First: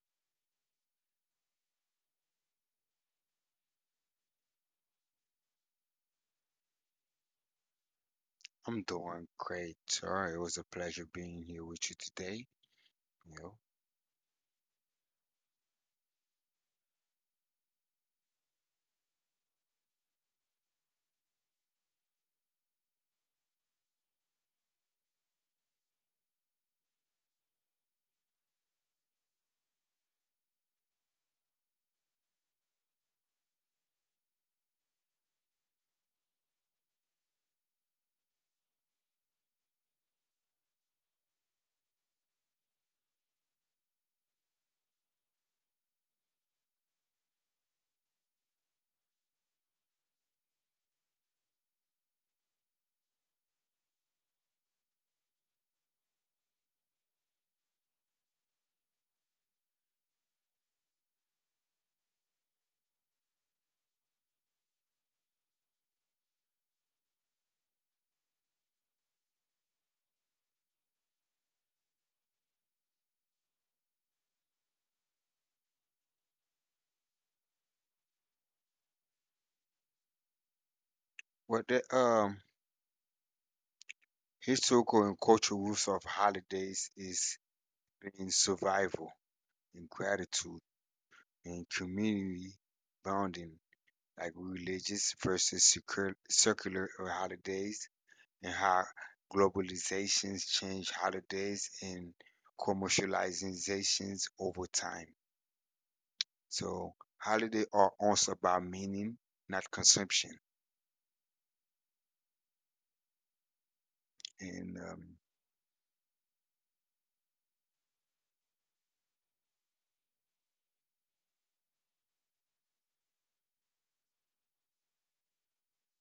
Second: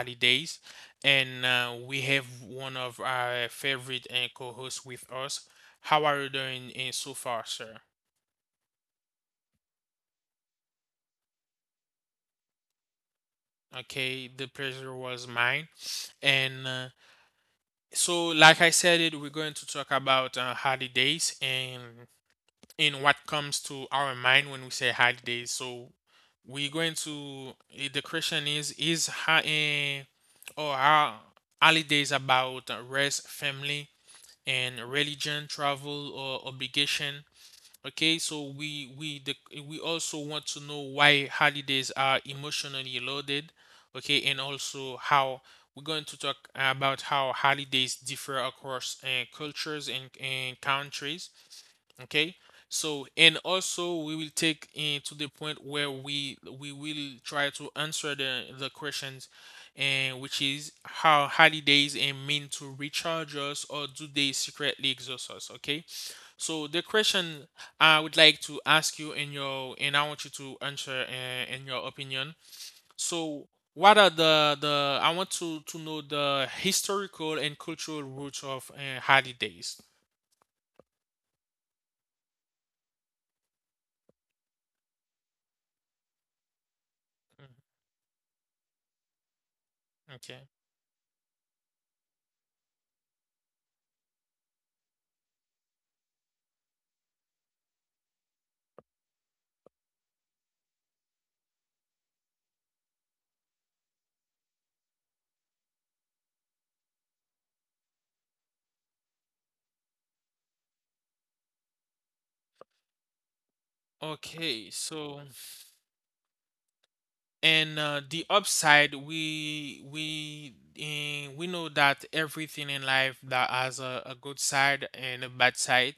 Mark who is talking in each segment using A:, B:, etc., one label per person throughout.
A: holidays. And We have one of our favorite and co hosts with us. How are you doing in so far, sir?
B: I'm doing great, sir. It was a pleasure being here with you today. You know,
A: Okay, the pleasure was mine. And uh, like I said, it we're going to talk about holidays and in what comes to our mind when we say holidays. So, we're going to the question is how Ha'in or how holidays about rest, family, and religion, travel or obligation. Okay, so we the, we also want to know why holidays are emotionally loaded. Okay, and also how we're going to talk about how holidays differ across cultures and countries. Okay, so and also we will take in to the point where we will try to answer the questions and which is how holidays and mean to recharge us or do they secretly exhaust us. Okay, so the question I would like to ask you in your and I want you to answer in your opinion. So what are the I want to know the historical and cultural roots of holidays.
B: what the historical and cultural roots of holidays is
A: Mhm,
B: being survival and
A: okay.
B: gratitude and community bonding, like religious versus secular, circular holidays, and how globalizations change holidays and commercializations over time. So holiday are also about meaning, not consumption.
A: Okay,
B: And
A: so and the upside we know that everything in life that has a good side and a bad side.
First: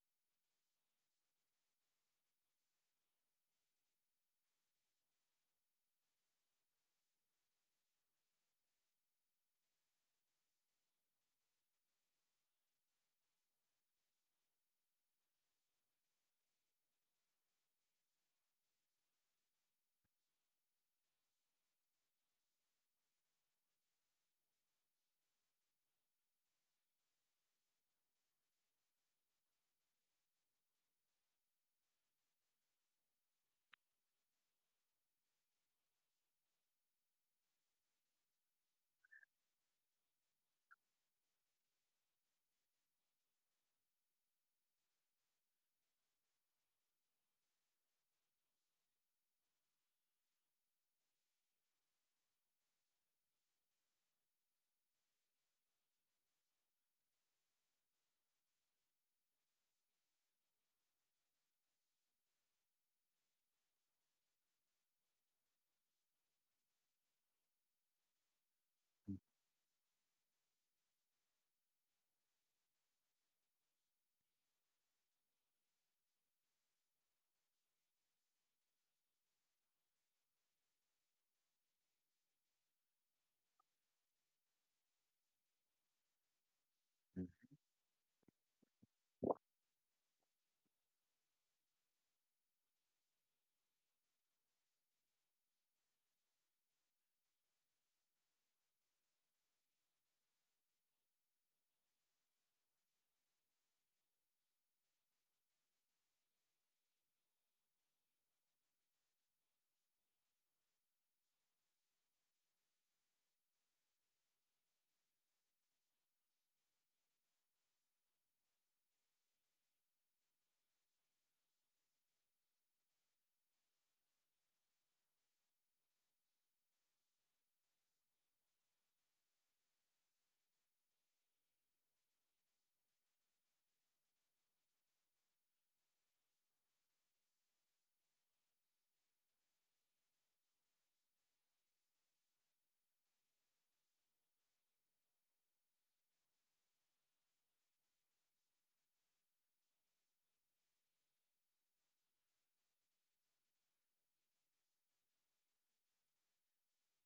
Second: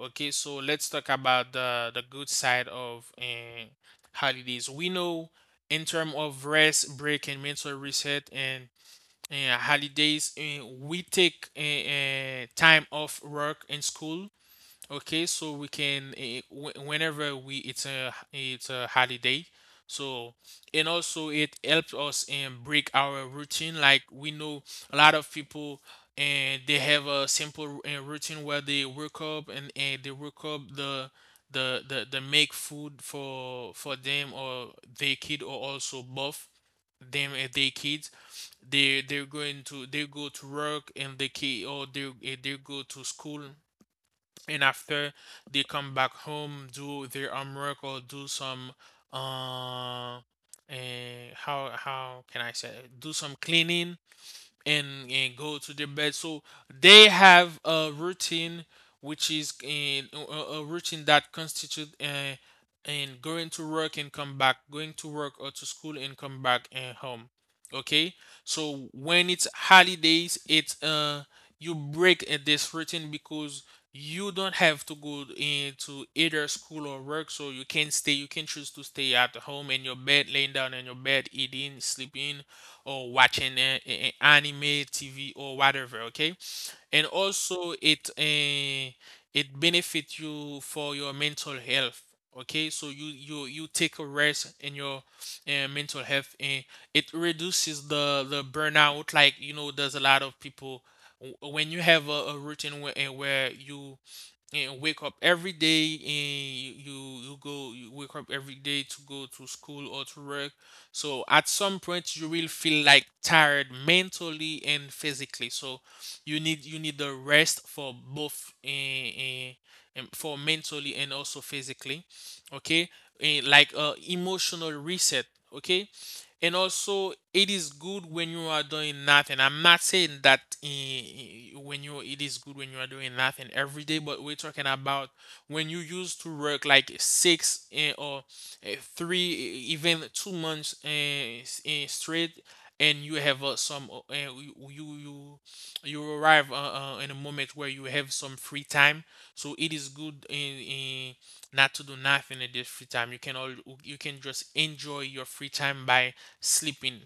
A: Okay, so let's talk about the good side of holidays. We know in terms of rest break and mental reset and holidays we take time off work and school. Okay, so we can whenever we it's a holiday. So and also it helps us and break our routine. Like we know a lot of people and they have a simple routine where they wake up and they wake up the the make food for them or their kid or also both them and their kids. They they go to work and they kid or they go to school and after they come back home do their homework or do some uh and how can I say it? Do some cleaning and go to their bed. So they have a routine which is in a routine that constitute and going to work and come back, going to work or to school and come back and home. Okay, so when it's holidays, it's you break this routine because you don't have to go into either school or work so you can stay you can choose to stay at home in your bed laying down in your bed eating sleeping or watching anime, TV, or whatever. Okay, and
B: Mhm.
A: also it benefits you for your mental health. Okay, so you take a rest in your mental health, and it reduces the burnout. Like you know, there's a lot of people when you have a routine where, where you and wake up every day and you go you wake up every day to go to school or to work. So at some point you will feel like tired mentally and physically so you need the rest for both for mentally and also physically. Okay, and like emotional reset. Okay, and also it is good when you are doing nothing. I'm not saying that when you it is good when you are doing nothing every day but we're talking about when you used to work like six eh, or eh, three eh, even 2 months straight and you have some eh, you arrive in a moment where you have some free time. So it is good in not to do nothing in this free time. You can all you can just enjoy your free time by sleeping.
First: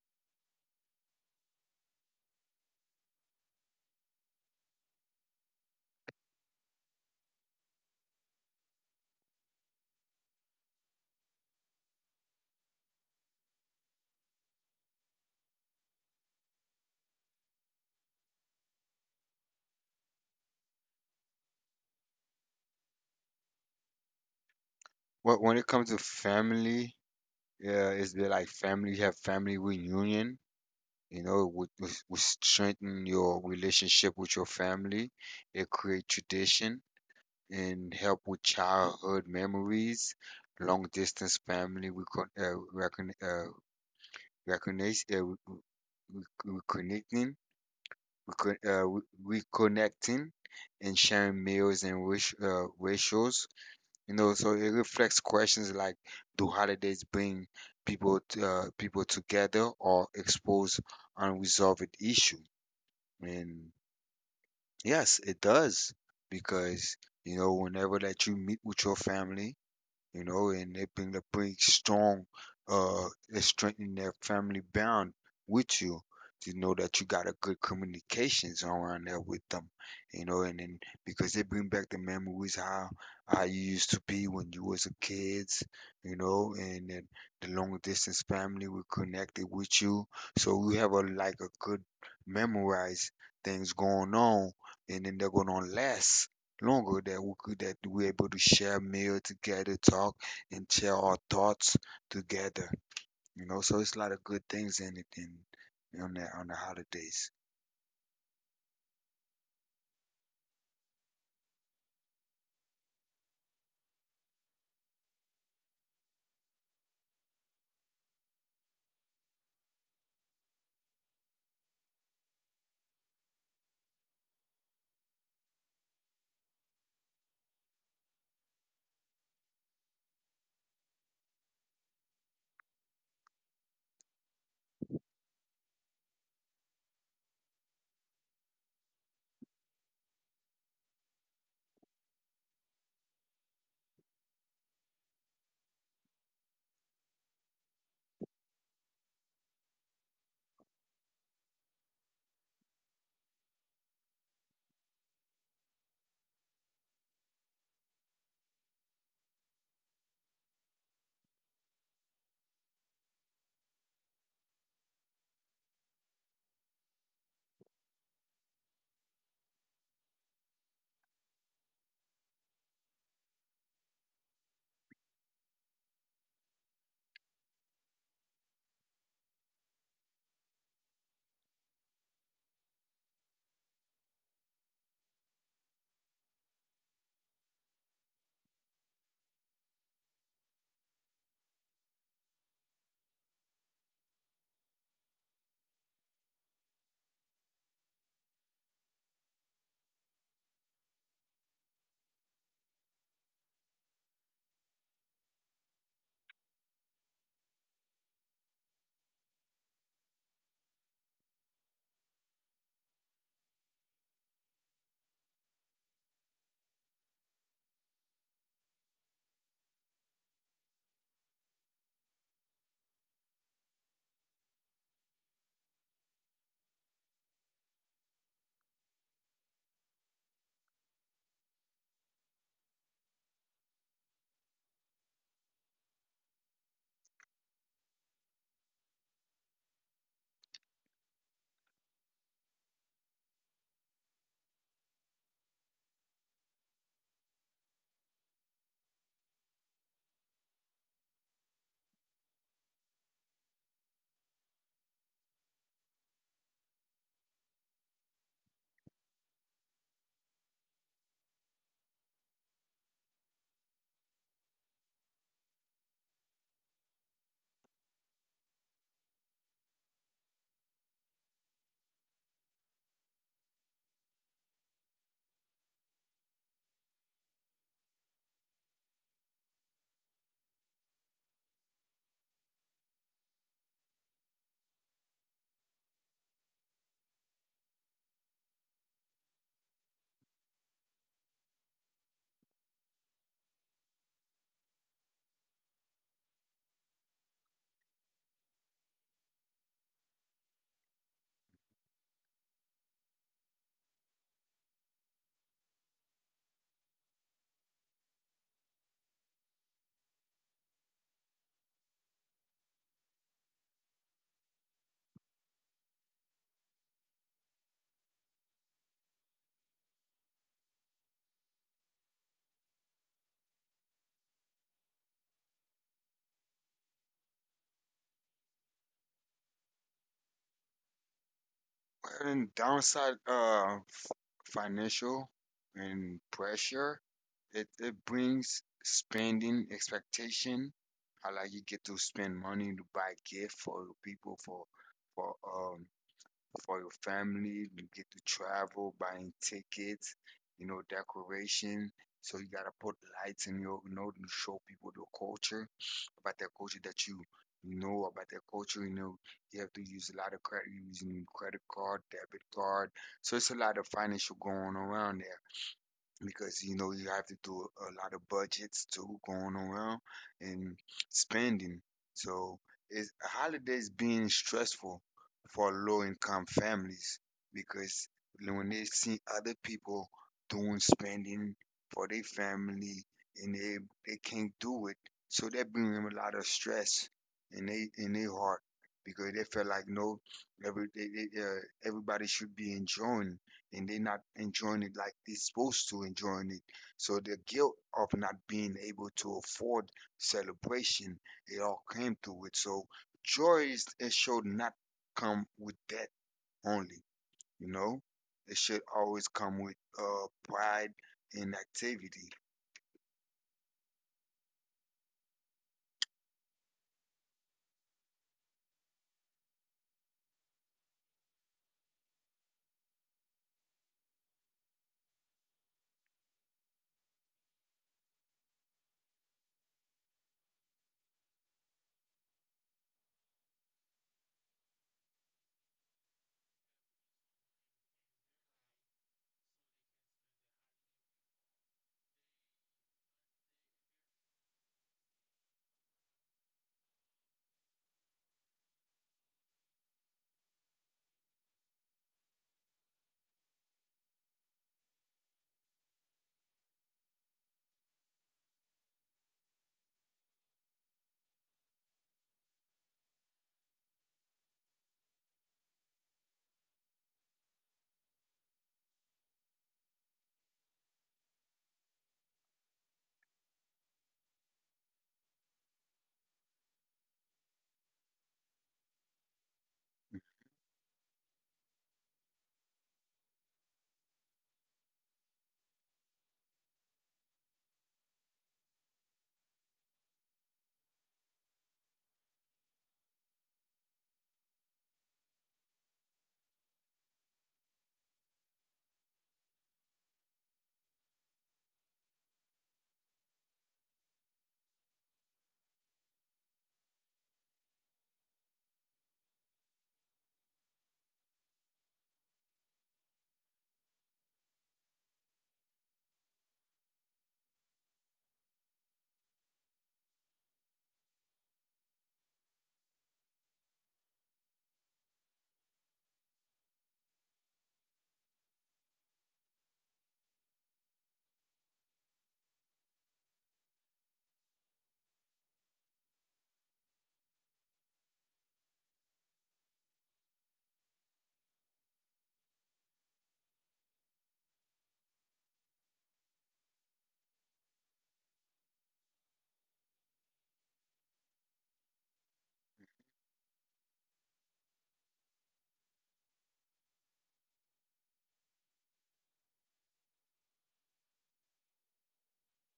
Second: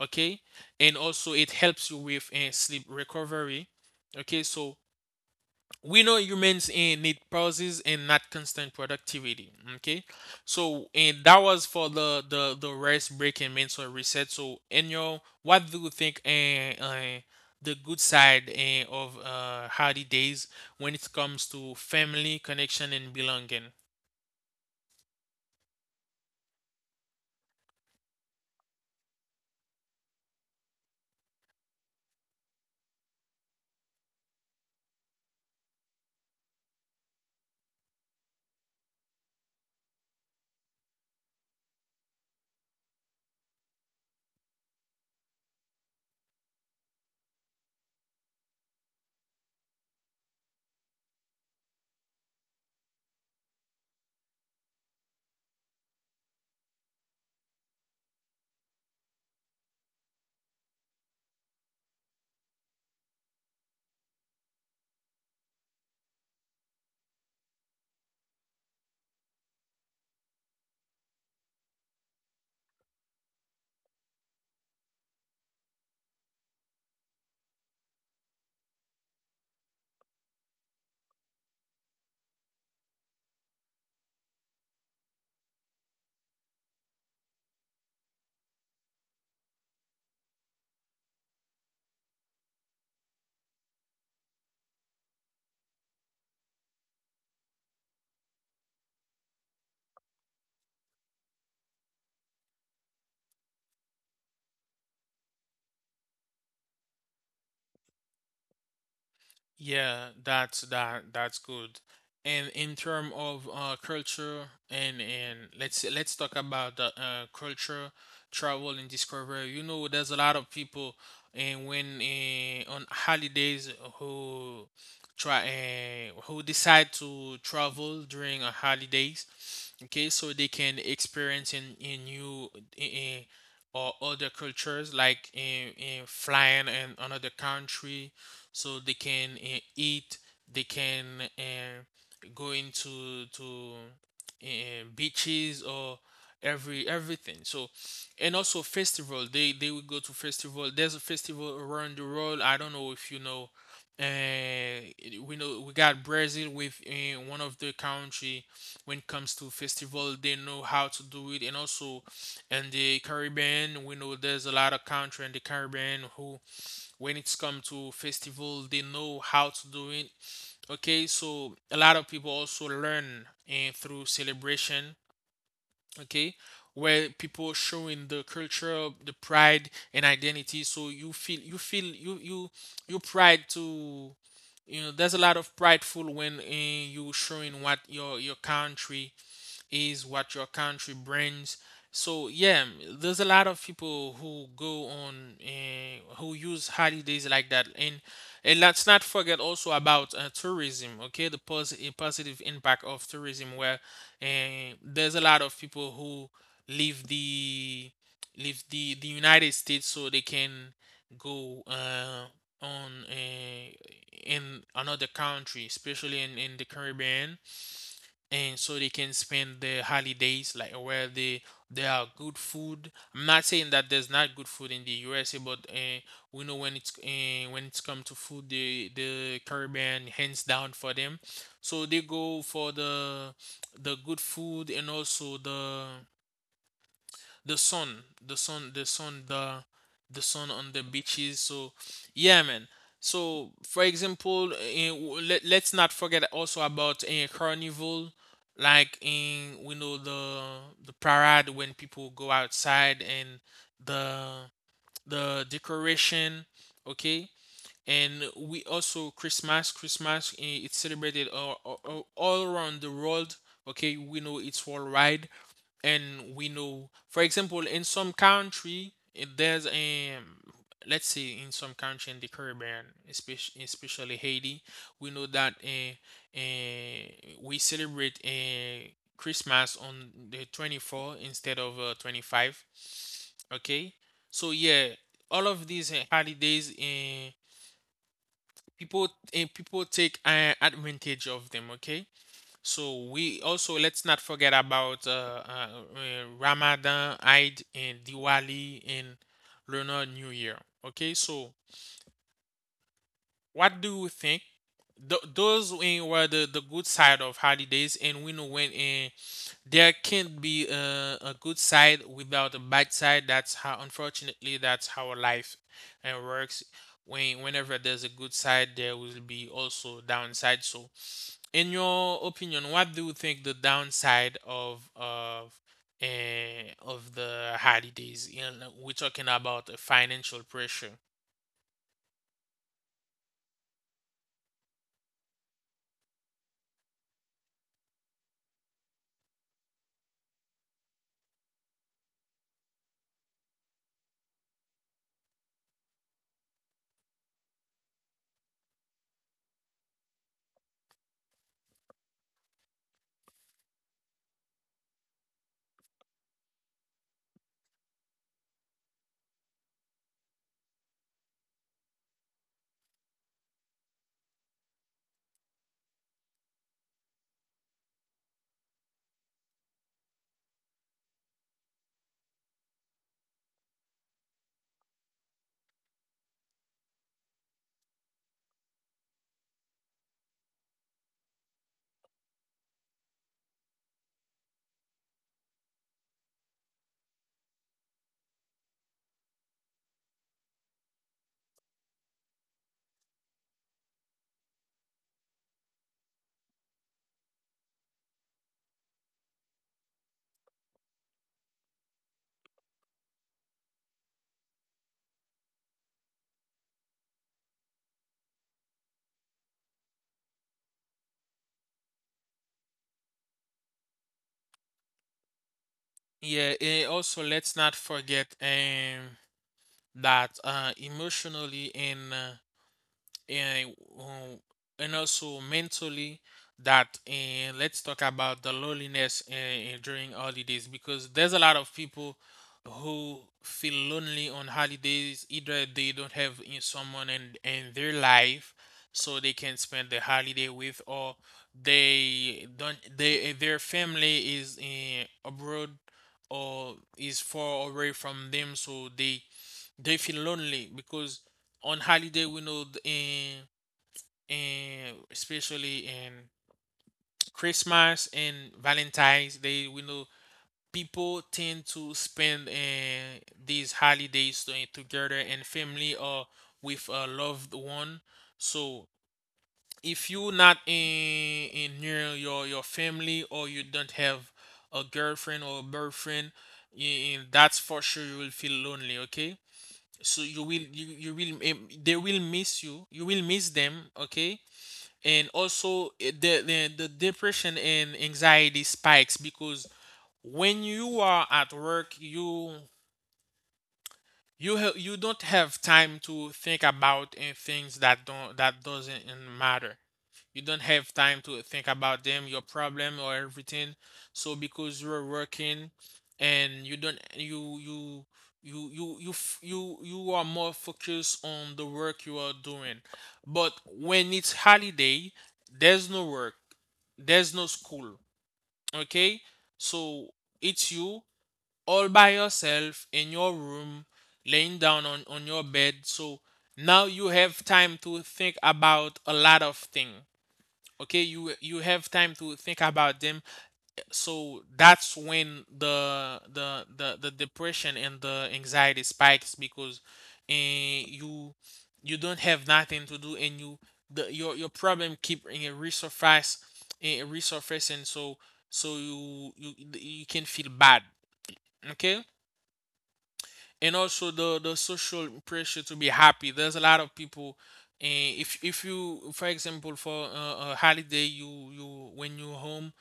A: Okay, and also it helps you with sleep recovery. Okay, so we know humans need pauses and not constant productivity. Okay, so and that was for the rest break and mental reset. So Enyo, what do you think the good side of holidays when it comes to family connection and belonging?
B: Well, when it comes to family, yeah, is there like family have family reunion? You know, it would strengthen your relationship with your family. It create tradition, and help with childhood memories, long distance family recognize, uh, re- reconnecting, reconnecting, and sharing meals and wish, rituals. You know, so it reflects questions like, do holidays bring people together or expose unresolved issue? And yes, it does, because you know whenever that you meet with your family, you know, and it bring a pretty strong, it strengthen their family bond with you. You know that you got a good communications around there with them, you know, and then because they bring back the memories how you used to be when you was a kids, you know, and then the long distance family will connected with you, so we have a like a good memorized things going on, and then they're gonna last longer that we could that we're able to share meal together, talk, and share our thoughts together. You know, so it's a lot of good things in it in on the holidays.
A: Yeah, that's that's good. And in term of culture and let's talk about the culture, travel and discovery. You know, there's a lot of people and when on holidays who try who decide to travel during a holidays. Okay, so they can experience in new in, or other cultures like in flying in another country so they can eat they can go into to beaches or every everything. So and also festival they will go to festival. There's a festival around the world. I don't know if you know. uh we know we got Brazil with one of the country. When it comes to festival they know how to do it, and also in the Caribbean we know there's a lot of country in the Caribbean who when it's come to festival they know how to do it. Okay, so a lot of people also learn and through celebration. Okay, where people showing the culture the pride and identity so you feel you feel you you you pride to you know there's a lot of prideful when you showing what your country is what your country brings. So yeah, there's a lot of people who go on who use holidays like that, and let's not forget also about tourism. Okay, the a positive impact of tourism, where there's a lot of people who leave the leave the United States so they can go on in another country, especially in the Caribbean and so they can spend their holidays like where they there are good food. I'm not saying that there's not good food in the USA, but we know when it's come to food, the Caribbean hands down for them. So they go for the good food and also the sun, the sun, the sun, the sun on the beaches. So, yeah, man. So, for example, let let's not forget also about a carnival, like in we know the parade when people go outside and the the decoration, okay. And we also Christmas, Christmas it's celebrated all around the world. Okay, we know it's worldwide and we know for example in some country there's a let's say in some country in the Caribbean especially especially Haiti we know that uh, we celebrate Christmas on the 24 instead of 25. Okay, so yeah all of these holidays people take advantage of them. Okay, so we also let's not forget about Ramadan, Eid, and Diwali, and Lunar New Year. Okay, so what do you think? Those were the good side of holidays, and we know when there can't be a good side without a bad side. That's how, unfortunately, that's how life works. When whenever there's a good side, there will be also downside. So in your opinion, what do you think the downside of of the holidays? And we're talking about a financial pressure.
B: Well, and downside, financial and pressure, it brings spending expectation. How like you get to spend money to buy gift for people for um for your family. You get to travel, buying tickets, you know, decoration. So you gotta put lights in your, you know, to show people your culture about their culture that you know about their culture. You know, you have to use a lot of credit, using credit card, debit card. So it's a lot of financial going around there because you know you have to do a lot of budgets too going around and spending. So it's holidays being stressful for low income families, because when they see other people doing spending for their family and they can't do it, so that bring them a lot of stress in they in their heart because they feel like no every they, they, uh, everybody should be enjoying and they're not enjoying it like they're supposed to enjoying it. So the guilt of not being able to afford celebration, it all came through it. So joy is it should not come with debt only, you know. It should always come with pride and activity.
A: Yeah, and also let's not forget that emotionally and um, and also mentally that and let's talk about the loneliness and, during holidays because there's a lot of people who feel lonely on holidays either they don't have in someone in their life so they can spend the holiday with or they don't their family is in abroad or is far away from them so they feel lonely because on holiday we know in especially in Christmas and Valentine's Day we know people tend to spend these holidays together and family or with a loved one. So if you not in, in near your family or you don't have a girlfriend or boyfriend, that's for sure you will feel lonely. Okay so you will you, you will they will miss you you will miss them. Okay, and also the, the depression and anxiety spikes because when you are at work you you don't have time to think about in things that don't that doesn't matter. You don't have time to think about them, your problem or everything. So because you're working and you don't you you you you you f- you are more focused on the work you are doing. But when it's holiday, there's no work, there's no school. Okay? So it's you all by yourself in your room, laying down on your bed. So now you have time to think about a lot of things. Okay, you have time to think about them. So that's when the depression and the anxiety spikes because eh, you you don't have nothing to do and you the your problem keep resurface resurfacing, so so you can feel bad. Okay? And also the social pressure to be happy. There's a lot of people, and if you, for example, for a holiday, you when you're home,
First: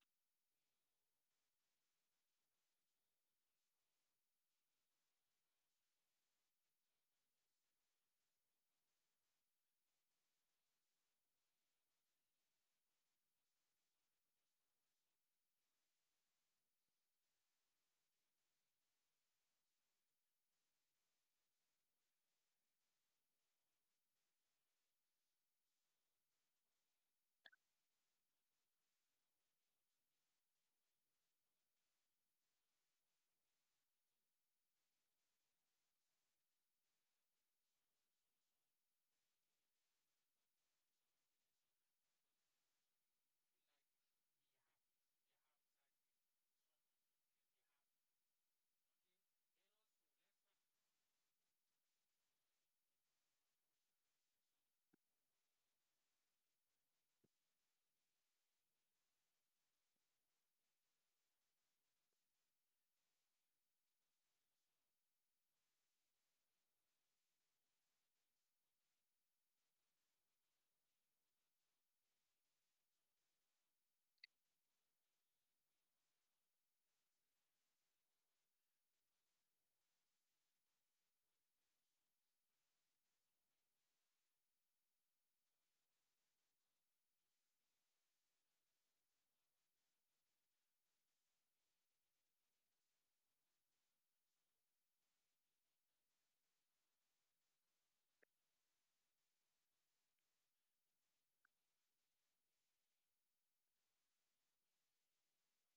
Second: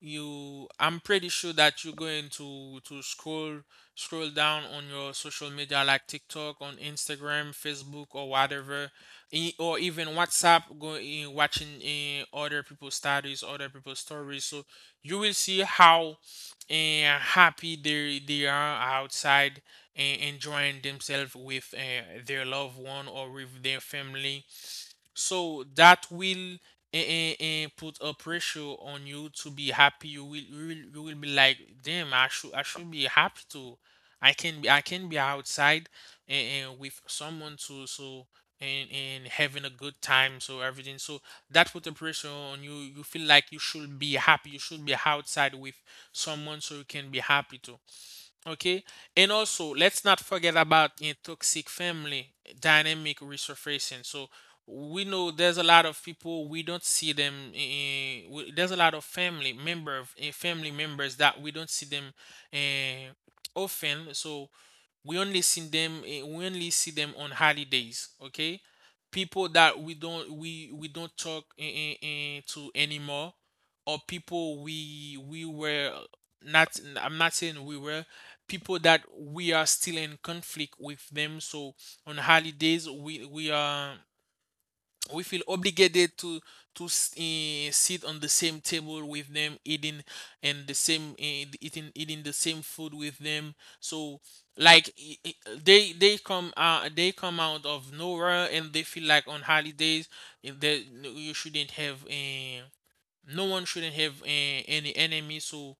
A: you I'm pretty sure that you're going to scroll, scroll down on your social media, like TikTok, on Instagram, Facebook, or whatever, or even WhatsApp, going, watching other people's status, other people's stories. So you will see how happy they are outside and enjoying themselves with their loved one or with their family. So that will put a pressure on you to be happy. You will be like, damn, I should be happy too. I can be outside and with someone to, so and having a good time. So everything. So that put a pressure on you. You feel like you should be happy. You should be outside with someone so you can be happy too. Okay. And also, let's not forget about in toxic family dynamic resurfacing. So we know there's a lot of people we don't see them in, there's a lot of family member, family members that we don't see them eh, often. So we only see them, we only see them on holidays. Okay, people that we don't, we don't talk to anymore, or people we were not, I'm not saying we were, people that we are still in conflict with them. So on holidays we are we feel obligated to to sit on the same table with them eating, and the same eating the same food with them. So like, they come, they come out of nowhere, and they feel like on holidays, eh, they you shouldn't have no one shouldn't have any enemy. So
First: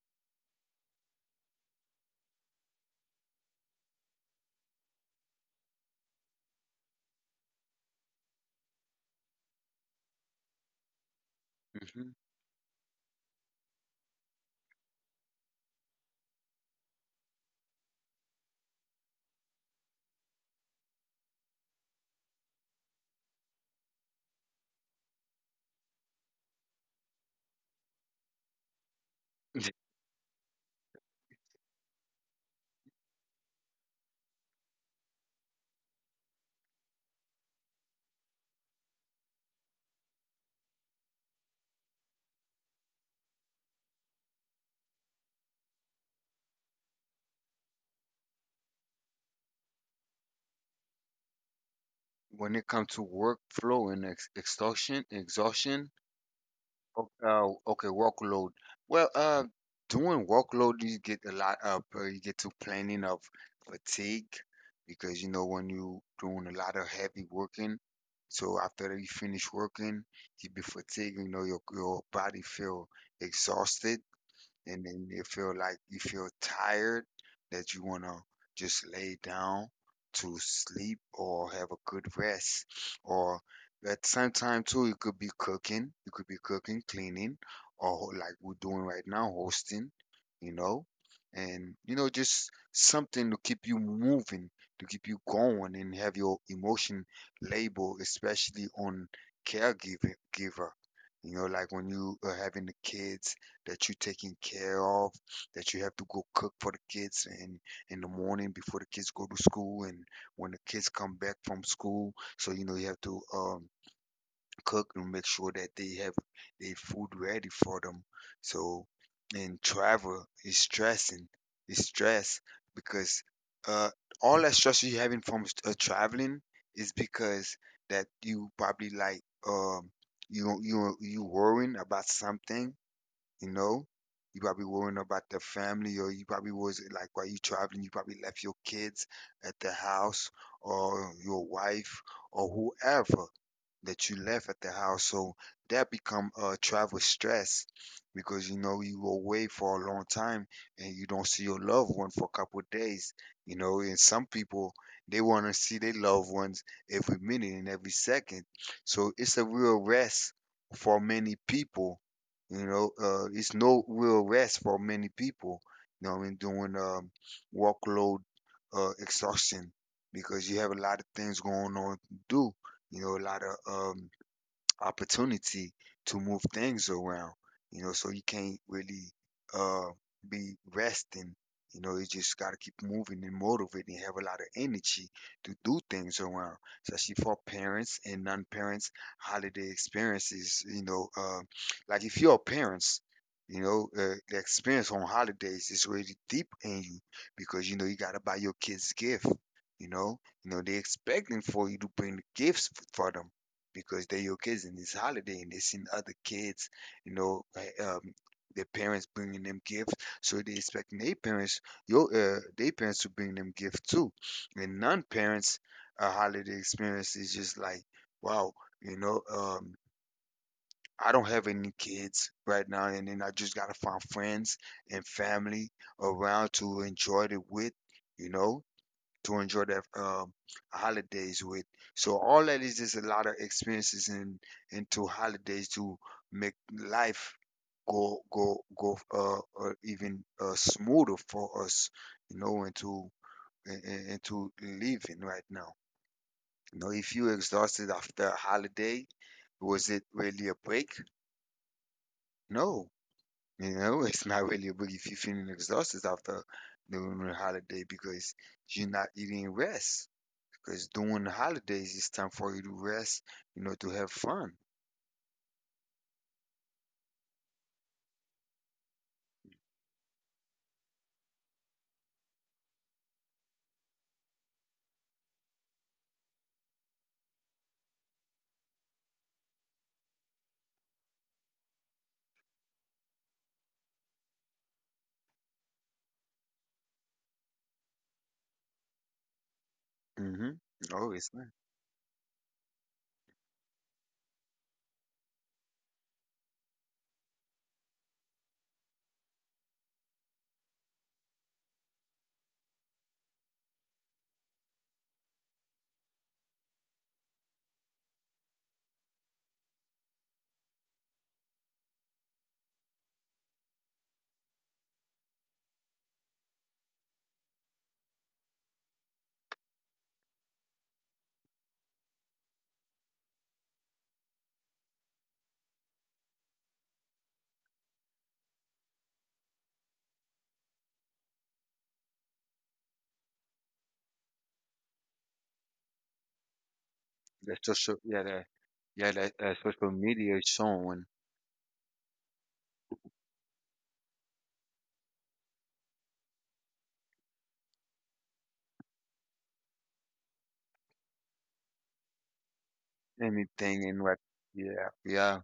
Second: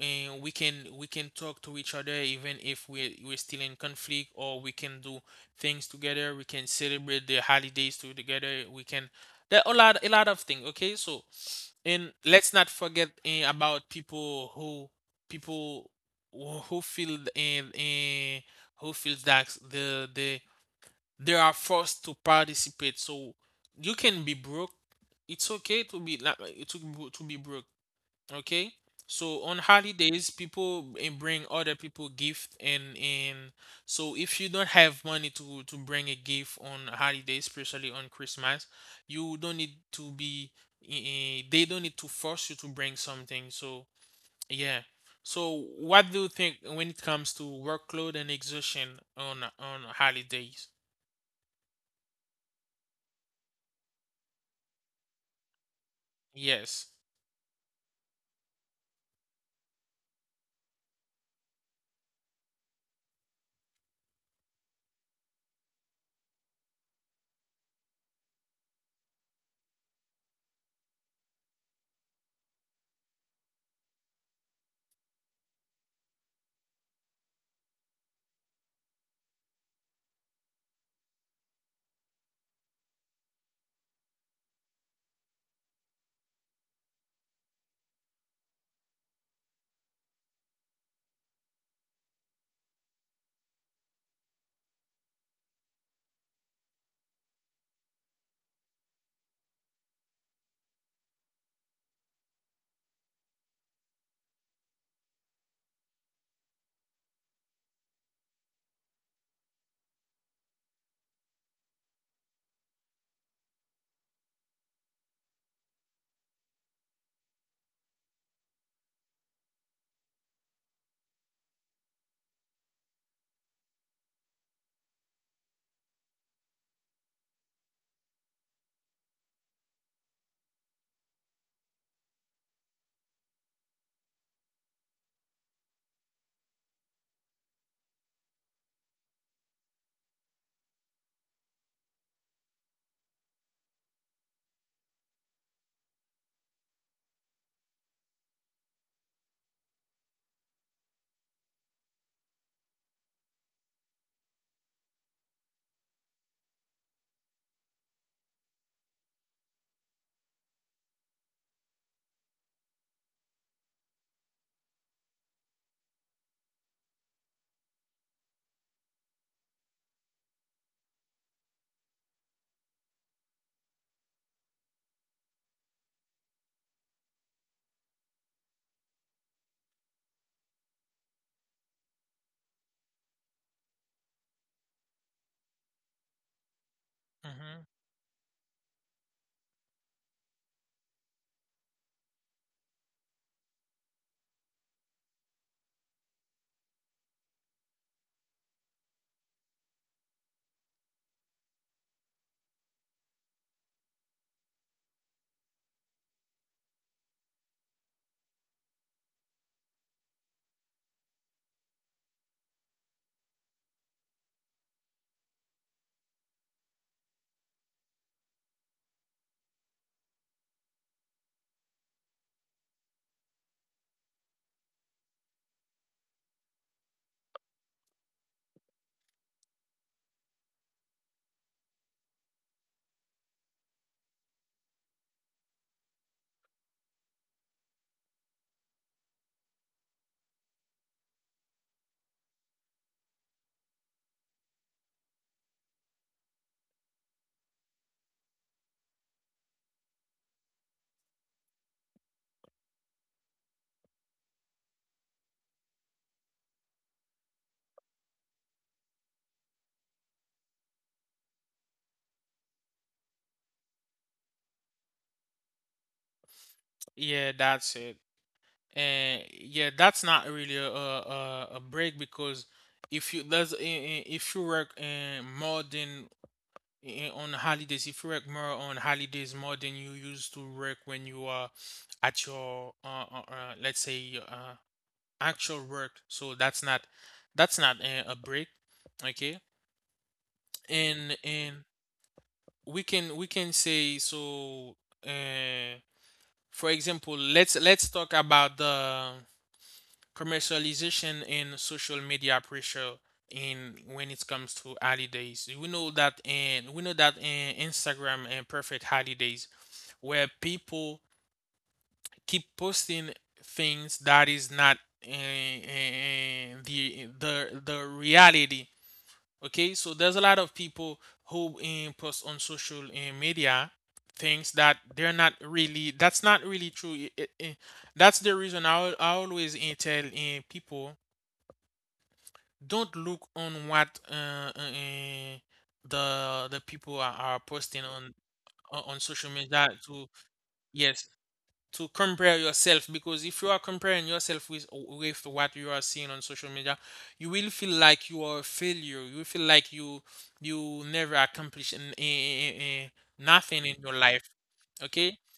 A: we can, we can talk to each other even if we're still in conflict, or we can do things together, we can celebrate the holidays too together, we can, there are a lot of things. Okay, so and
B: Hmm.
A: let's not forget about people who feel and who feels that they are forced to participate. So you can be broke. It's okay to be like to be broke. Okay. So on holidays, people bring other people gift and so if you don't have money to bring a gift on holidays, especially on Christmas, you don't need to be. They don't need to force you to bring something. So yeah. So what do you think when it comes to workload and exhaustion on holidays?
B: When it comes to workflow and exhaustion,
A: Yes.
B: Workload. Well, uh, doing workload, you get a lot of, you get to planning of fatigue, because you know when you doing a lot of heavy working, so after you finish working, you be fatigued. You know your body feel exhausted and then you feel like you feel tired that you want to just lay down to sleep or have a good rest, or at the same time too you could be cooking cleaning, or like we're doing right now hosting, you know, and you know just something to keep you moving, to keep you going, and have your emotion label, especially on caregiver giver. You know, like when you are having the kids that you're taking care of, that you have to go cook for the kids in the morning before the kids go to school, and when the kids come back from school. So you know you have to cook and make sure that they have their food ready for them. So and travel is stressing, is stress, because uh, all that stress you're having from traveling is because that you probably like um you worrying about something, you know, you probably worrying about the family, or you probably was like while you traveling, you probably left your kids at the house, or your wife, or whoever that you left at the house. So that become travel stress because you know you were away for a long time and you don't see your loved one for a couple of days. You know, and some people they want to see their loved ones every minute and every second. So it's a real rest for many people. You know, it's no real rest for many people. You know what I mean, doing workload, exhaustion, because you have a lot of things going on to do, you know, a lot of opportunity to move things around, you know, so you can't really uh be resting. You know, you just gotta keep moving and motivated and have a lot of energy to do things around, especially for
A: Hmm.
B: parents and non-parents holiday experiences. You know, like if you're parents, you know, the experience on holidays is really deep in you because you know you gotta buy your kids gift. You know, you know they expecting for you to bring the gifts for them because they're your kids and it's holiday and they seen other kids, you know, like, their parents bringing them gifts, so they expecting their parents to bring them gifts too. And non-parents, a holiday experience is just like, wow, you know, I don't have any kids right now, and then I just gotta find friends and family around to enjoy it with, you know, to enjoy their holidays with. So all that is just a lot of experiences and into holidays to make life go even smoother for us, you know, and to and, and to living right now. You know, if you exhausted after a holiday, was it really a break? No, you know, it's not really a break if you're feeling exhausted after the holiday because you're not eating rest. Because during the holidays, it's time for you to rest, you know, to have fun.
A: Yeah, that's it. And yeah, that's not really a break, because if you there's, if you work more than, on holidays, if you work more on holidays more than you used to work when you are at your let's say your, actual work, so that's not, that's not a break, okay?
B: Hmm. Oh, it's not.
A: And we can, we can say so. Uh, for example, let's talk about the commercialization and social media pressure in, when it comes to holidays. We know that, and we know that in Instagram and perfect holidays where people keep posting things that is not the reality. Okay, so there's a lot of people who post on social media things that they're not really, that's not really true. That's the reason I, I always tell people, don't look on what the people are
B: The
A: posting
B: social,
A: on, on
B: yeah, the
A: social media
B: social
A: to,
B: media is showing
A: yes, to compare yourself, because if you are comparing yourself with what you are seeing on social media, you will feel like you are a failure, you will feel like you never accomplish an, nothing in
B: anything
A: your
B: and what,
A: life.
B: yeah,
A: Okay,
B: yeah.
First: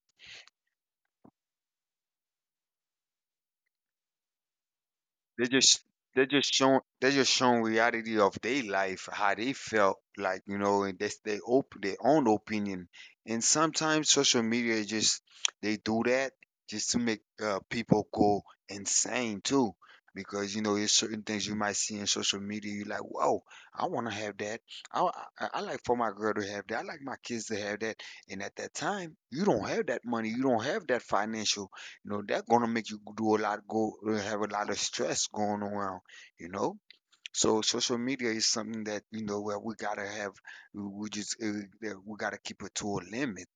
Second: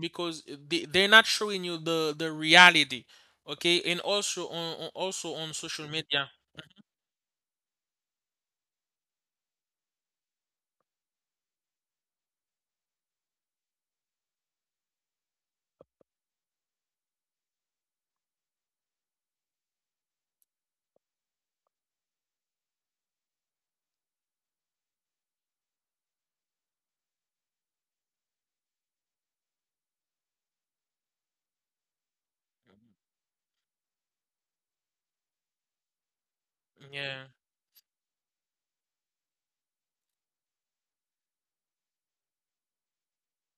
A: because they, they're not showing you the reality. Okay, and also on also
B: They
A: on
B: just
A: social media,
B: they just showing reality of their life, how they felt like, you know, and that's their own opinion. And sometimes social media just they do that just to make people go insane too, because you know there's certain things you might see in social media. You're like, whoa, I want to have that. I, I like for my girl to have that. I like my kids to have that. And at that time, you don't have that money. You don't have that financial, you know, that gonna make you do a lot, go have a lot of stress going around, you know.
A: yeah.
B: So social media is something that, you know, where we gotta have, we we just, uh, that we gotta keep it to a limit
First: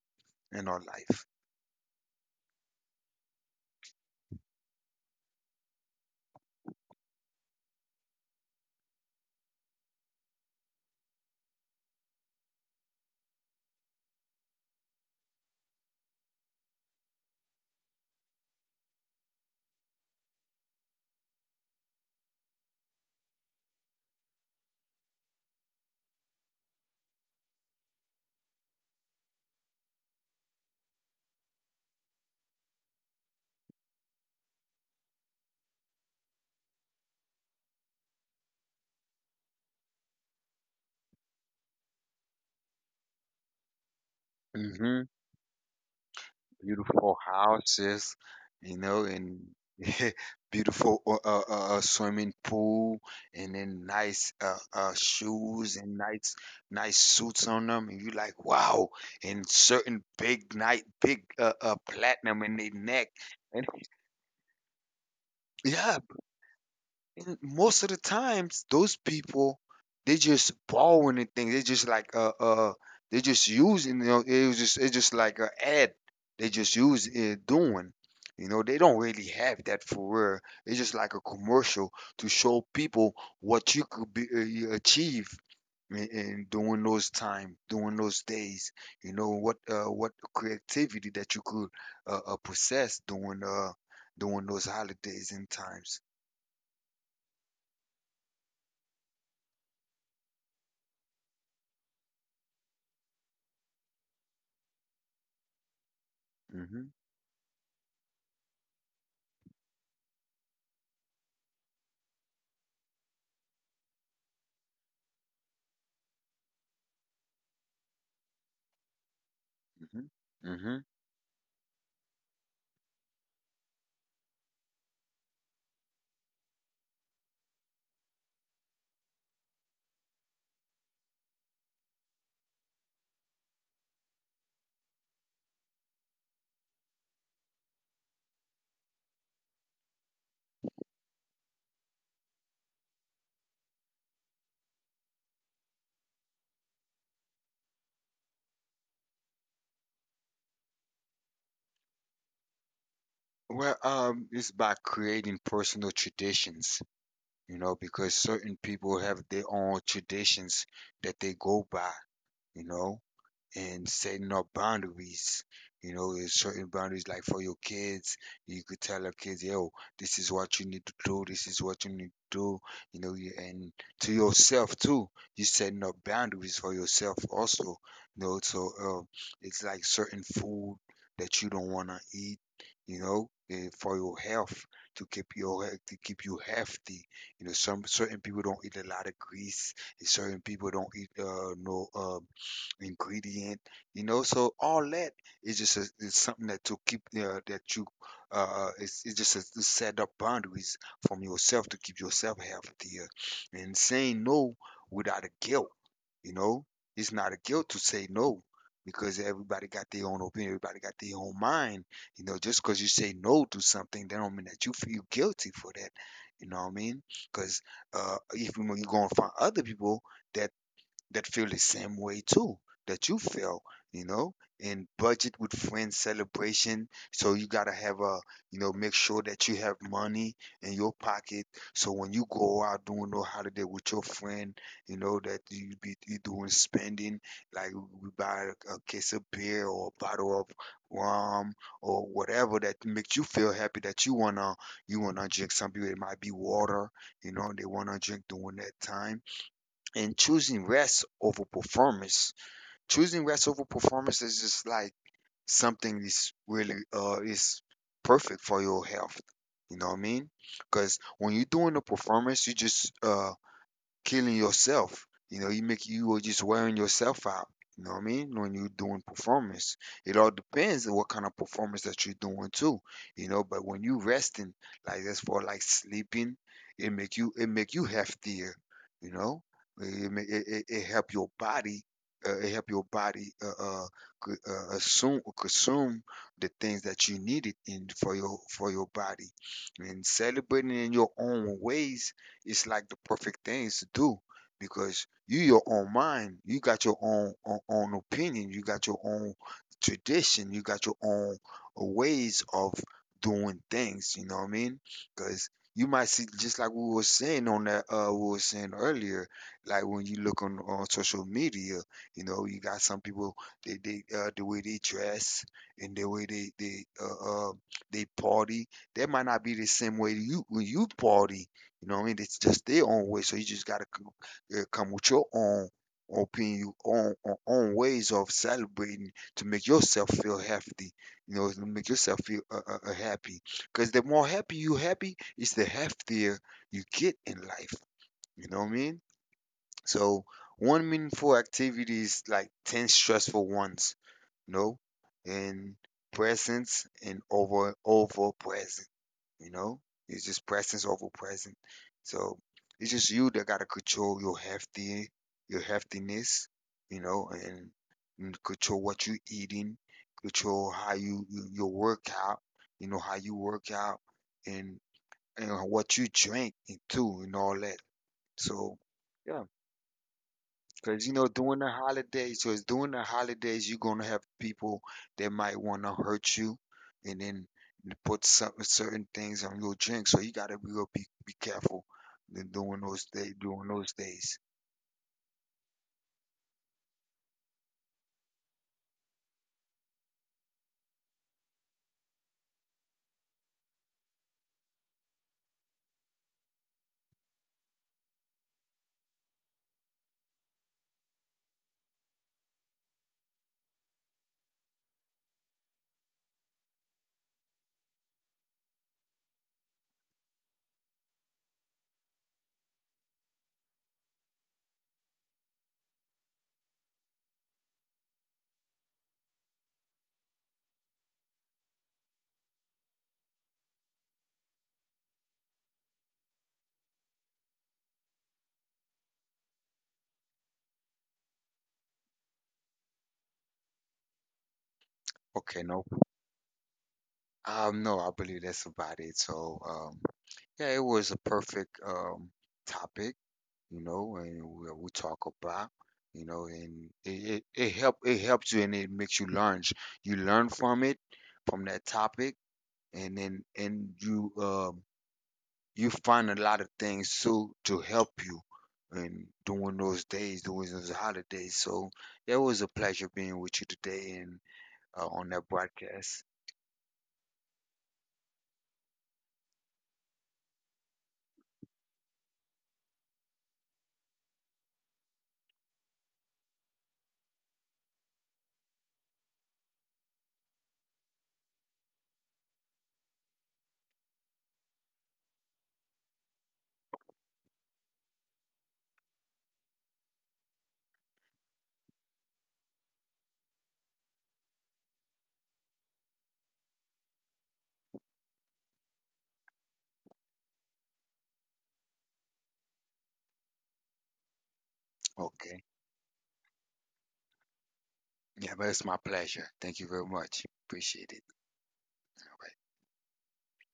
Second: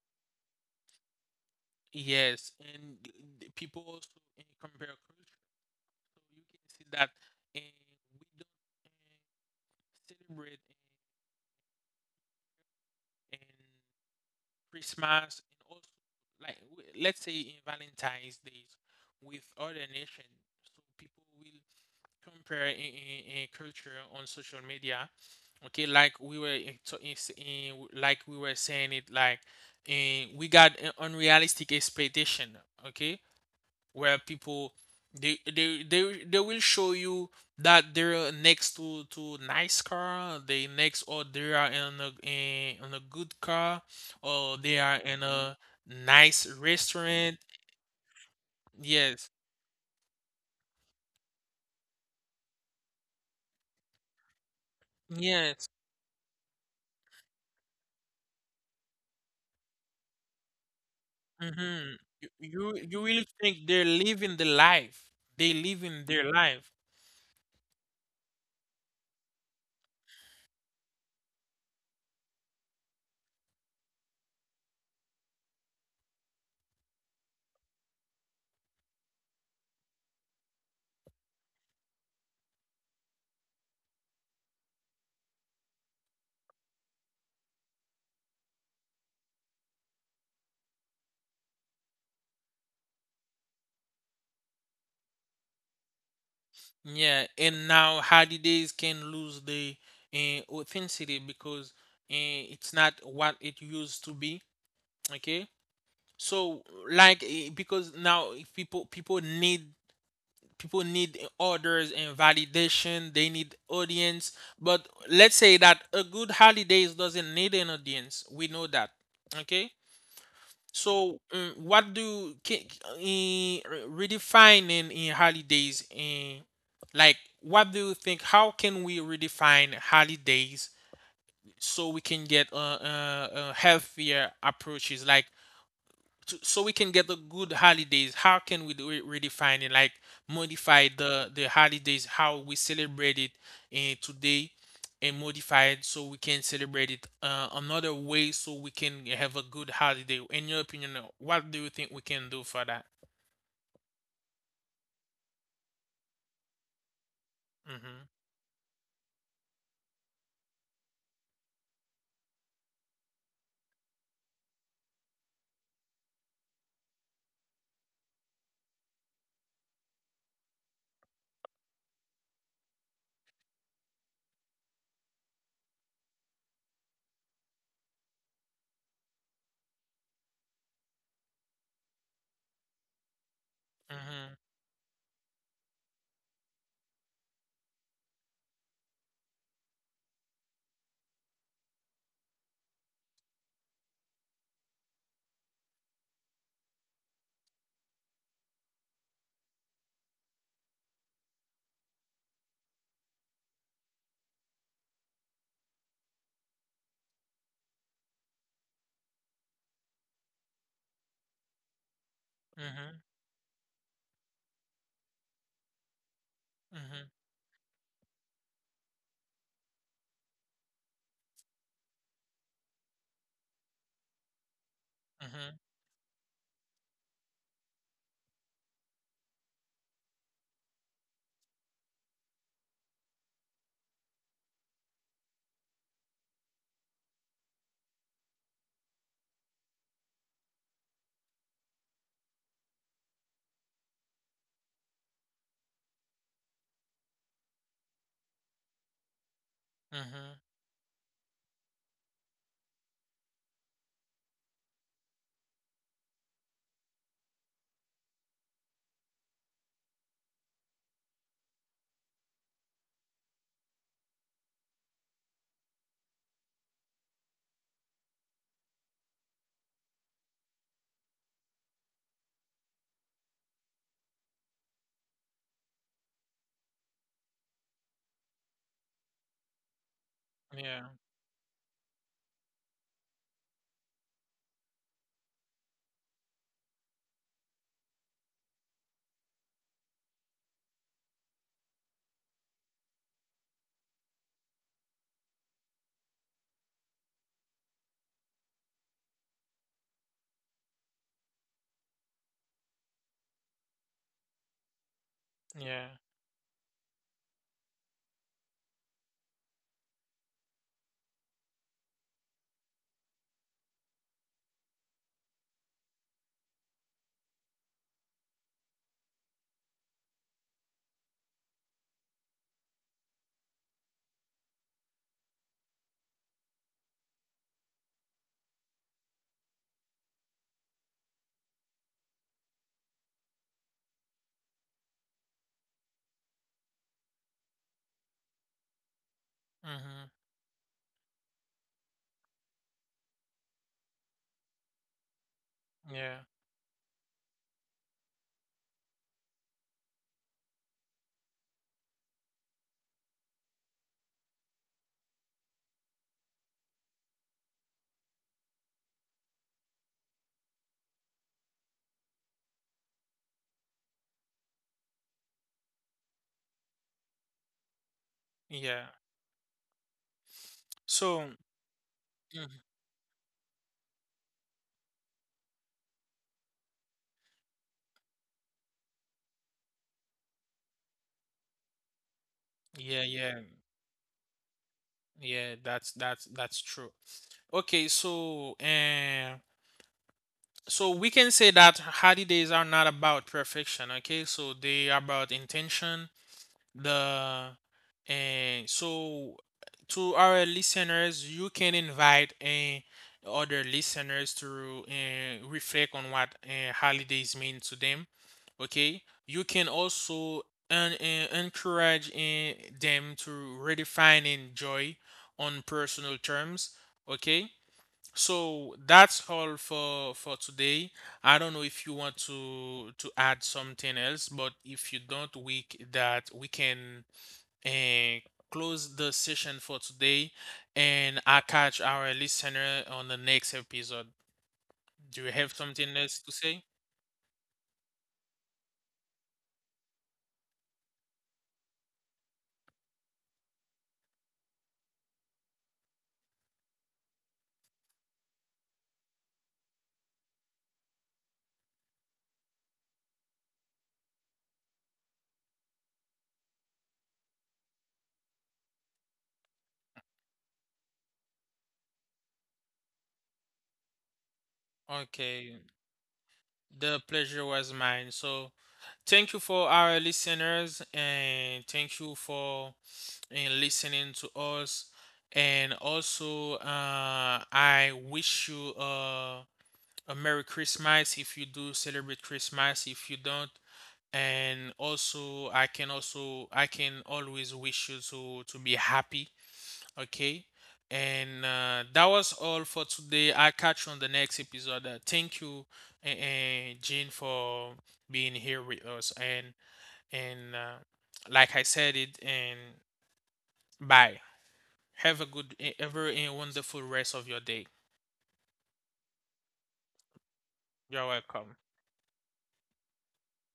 B: in our life.
A: Yes, and people also compare culture, so you can see that and we don't eh, celebrate in, Christmas, and also like, let's say in Valentine's Day, with other nations. So people will compare in, culture on social media. Okay, like we were in, in, like we were saying it, like we got an unrealistic expectation. Okay, where people they will show you that they're next to nice car, they next, or they are in a, in, in a good car, or they are
B: Hmm.
A: in a nice
B: Beautiful
A: restaurant.
B: houses, you know,
A: Yes.
B: and beautiful swimming pool, and then nice
A: Yes.
B: shoes and nice suits on them, and you like wow, and certain big night big
A: Mm-hmm. you,
B: platinum in their
A: you you
B: neck,
A: really think
B: and
A: they're living the life, they
B: yeah,
A: living their life.
B: and most of the times, those people they just borrowing the thing. They just like they just using, you know, it was just it's just like a ad. They just use it doing. You know they don't really have that for real. It's just like a commercial to show people what you could be you achieve in during those time, during those days. You know what creativity that you could possess during during those holidays and times.
A: Yeah, and now holidays can lose the authenticity, because it's not what it used to be. Okay, so
B: Hmm.
A: like because now if people, people need, people need orders and validation, they need audience. But let's say that a good holidays doesn't need an audience. We know that. Okay?
B: Mhm. Mhm.
A: So mm, what do redefine in holidays in, like what do you think, how can we redefine holidays so we can get healthier approaches, like to, so we can get the good holidays, how can we do it, redefine it, like modify the holidays how we celebrate it today, and modify it so we can celebrate it another way so we can have a good holiday. In your opinion, what do you think we can do for that?
B: Well, it's by creating personal traditions, you know,
A: Mm-hmm.
B: because certain people have their own traditions that they go by, you know, and setting up boundaries. You know, there's certain boundaries like for your kids, you could tell your kids, yo, this is what you need to do, this is what you need to do, you know, you- and to yourself too, you're setting up boundaries for yourself also. You know, so it's like certain food that you don't want to eat, you know, for your
A: Mm-hmm.
B: health to keep your health to keep you healthy. You know, some certain people don't eat a lot of grease, certain people don't eat no ingredient, you know. So all that is just a, is something that to keep that you it's just a, to set up boundaries from yourself to keep yourself healthier, and saying no without a guilt, you know. It's not a guilt to say no because everybody got their own opinion, everybody got their own mind, you know. Just because you
A: Mm-hmm.
B: say no to something, that don't mean that you feel guilty for that. You know what I mean?
A: Mm-hmm.
B: Because if you're going to find other people that that feel the same way too that you feel, you know, and budget
A: Mm-hmm.
B: with friends celebration. So you gotta have a, make sure that you have money in your pocket. So when you go out doing no holiday with your friend, you know that you be you doing spending like we buy a case of beer or a bottle of rum or whatever that makes you feel happy that you wanna drink. Some people it might be water, you know, they wanna drink during that time and
A: Mm-hmm.
B: choosing rest over performance. Choosing rest over performance is just like something is really is perfect for your health. You know what I mean? Because when you're doing a performance, you just killing yourself. You know, you are just wearing yourself out. You know what I mean? When you're doing performance, it all depends on what kind of performance that you're doing too. You know, but when you resting, like that's for like sleeping, it make you heftier. You know, it ma- it, it,
A: Yeah.
B: it help your body. It help your body c- assume consume the things that you needed in for your body, and celebrating in your own ways it's like the perfect things to do because you your own mind, you got your own opinion, you got your own tradition, you got your own ways of doing things. You know what I mean? Because
A: Yeah.
B: you might see just like we were saying earlier, like when you look on social media, you know, you got some people the way they dress and the way they they party, that might not be the same way you when you party. You know what I mean? It's just their own way. So you just gotta come with your own opinion, your own ways of celebrating to make yourself feel healthy. You know, to make yourself feel happy. Because the more happy you happy, it's the healthier you get in life. You know what I mean?
A: Mm-hmm.
B: So one meaningful activity is like 10 stressful ones, you know, and
A: Yeah.
B: presence and over present, you know? It's just presence over present. So it's just you that gotta control your hefty your heftiness, you know, and control what you eating, control how your workout, you know, how you work out and and what you drink and too and all that. So
A: Yeah.
B: yeah, because you
A: So.
B: know,
A: Mhm.
B: during the holidays, you're gonna have people that might wanna hurt you, and then put some certain things on your drink. So you gotta be careful than during
A: Yeah.
B: those day
A: Yeah.
B: during those days.
A: Yeah, that's, that's true. Okay, so so we can say that holidays are not about perfection, okay? So they are about intention, the, and so, to our listeners, you can invite and other listeners to reflect on what holidays mean to them. Okay, you can also encourage them to redefine joy on personal terms. Okay, so that's all for today. I don't know if you want to add something else, but if you don't, that we can uh, close the session for today, and I catch our listener on the next episode. Do you have
B: Okay,
A: something else to say?
B: no, I believe that's about it. So, yeah, it was a perfect topic, you know, and we talk about, you know, and it helps you and it makes you learn. You learn from it, from that topic and then and you you find a lot of things so to help you and during those holidays. So it was a pleasure being with you today and on that
A: Okay,
B: broadcast.
A: the pleasure was mine. So. Thank you for our listeners, and thank you for and listening to us. And also, I wish you a Merry Christmas if you do celebrate Christmas. If you don't, and also I can, also I can always wish you to be happy. Okay. And that was all for today. I catch you on the next episode. Thank you, and Jean, for being here with us. And like I said it, and bye. Have a good,
B: Okay.
A: have a wonderful rest of your day.
B: Yeah, but it's my pleasure. Thank you very much,
A: You're
B: appreciate it.
A: welcome.
B: All right.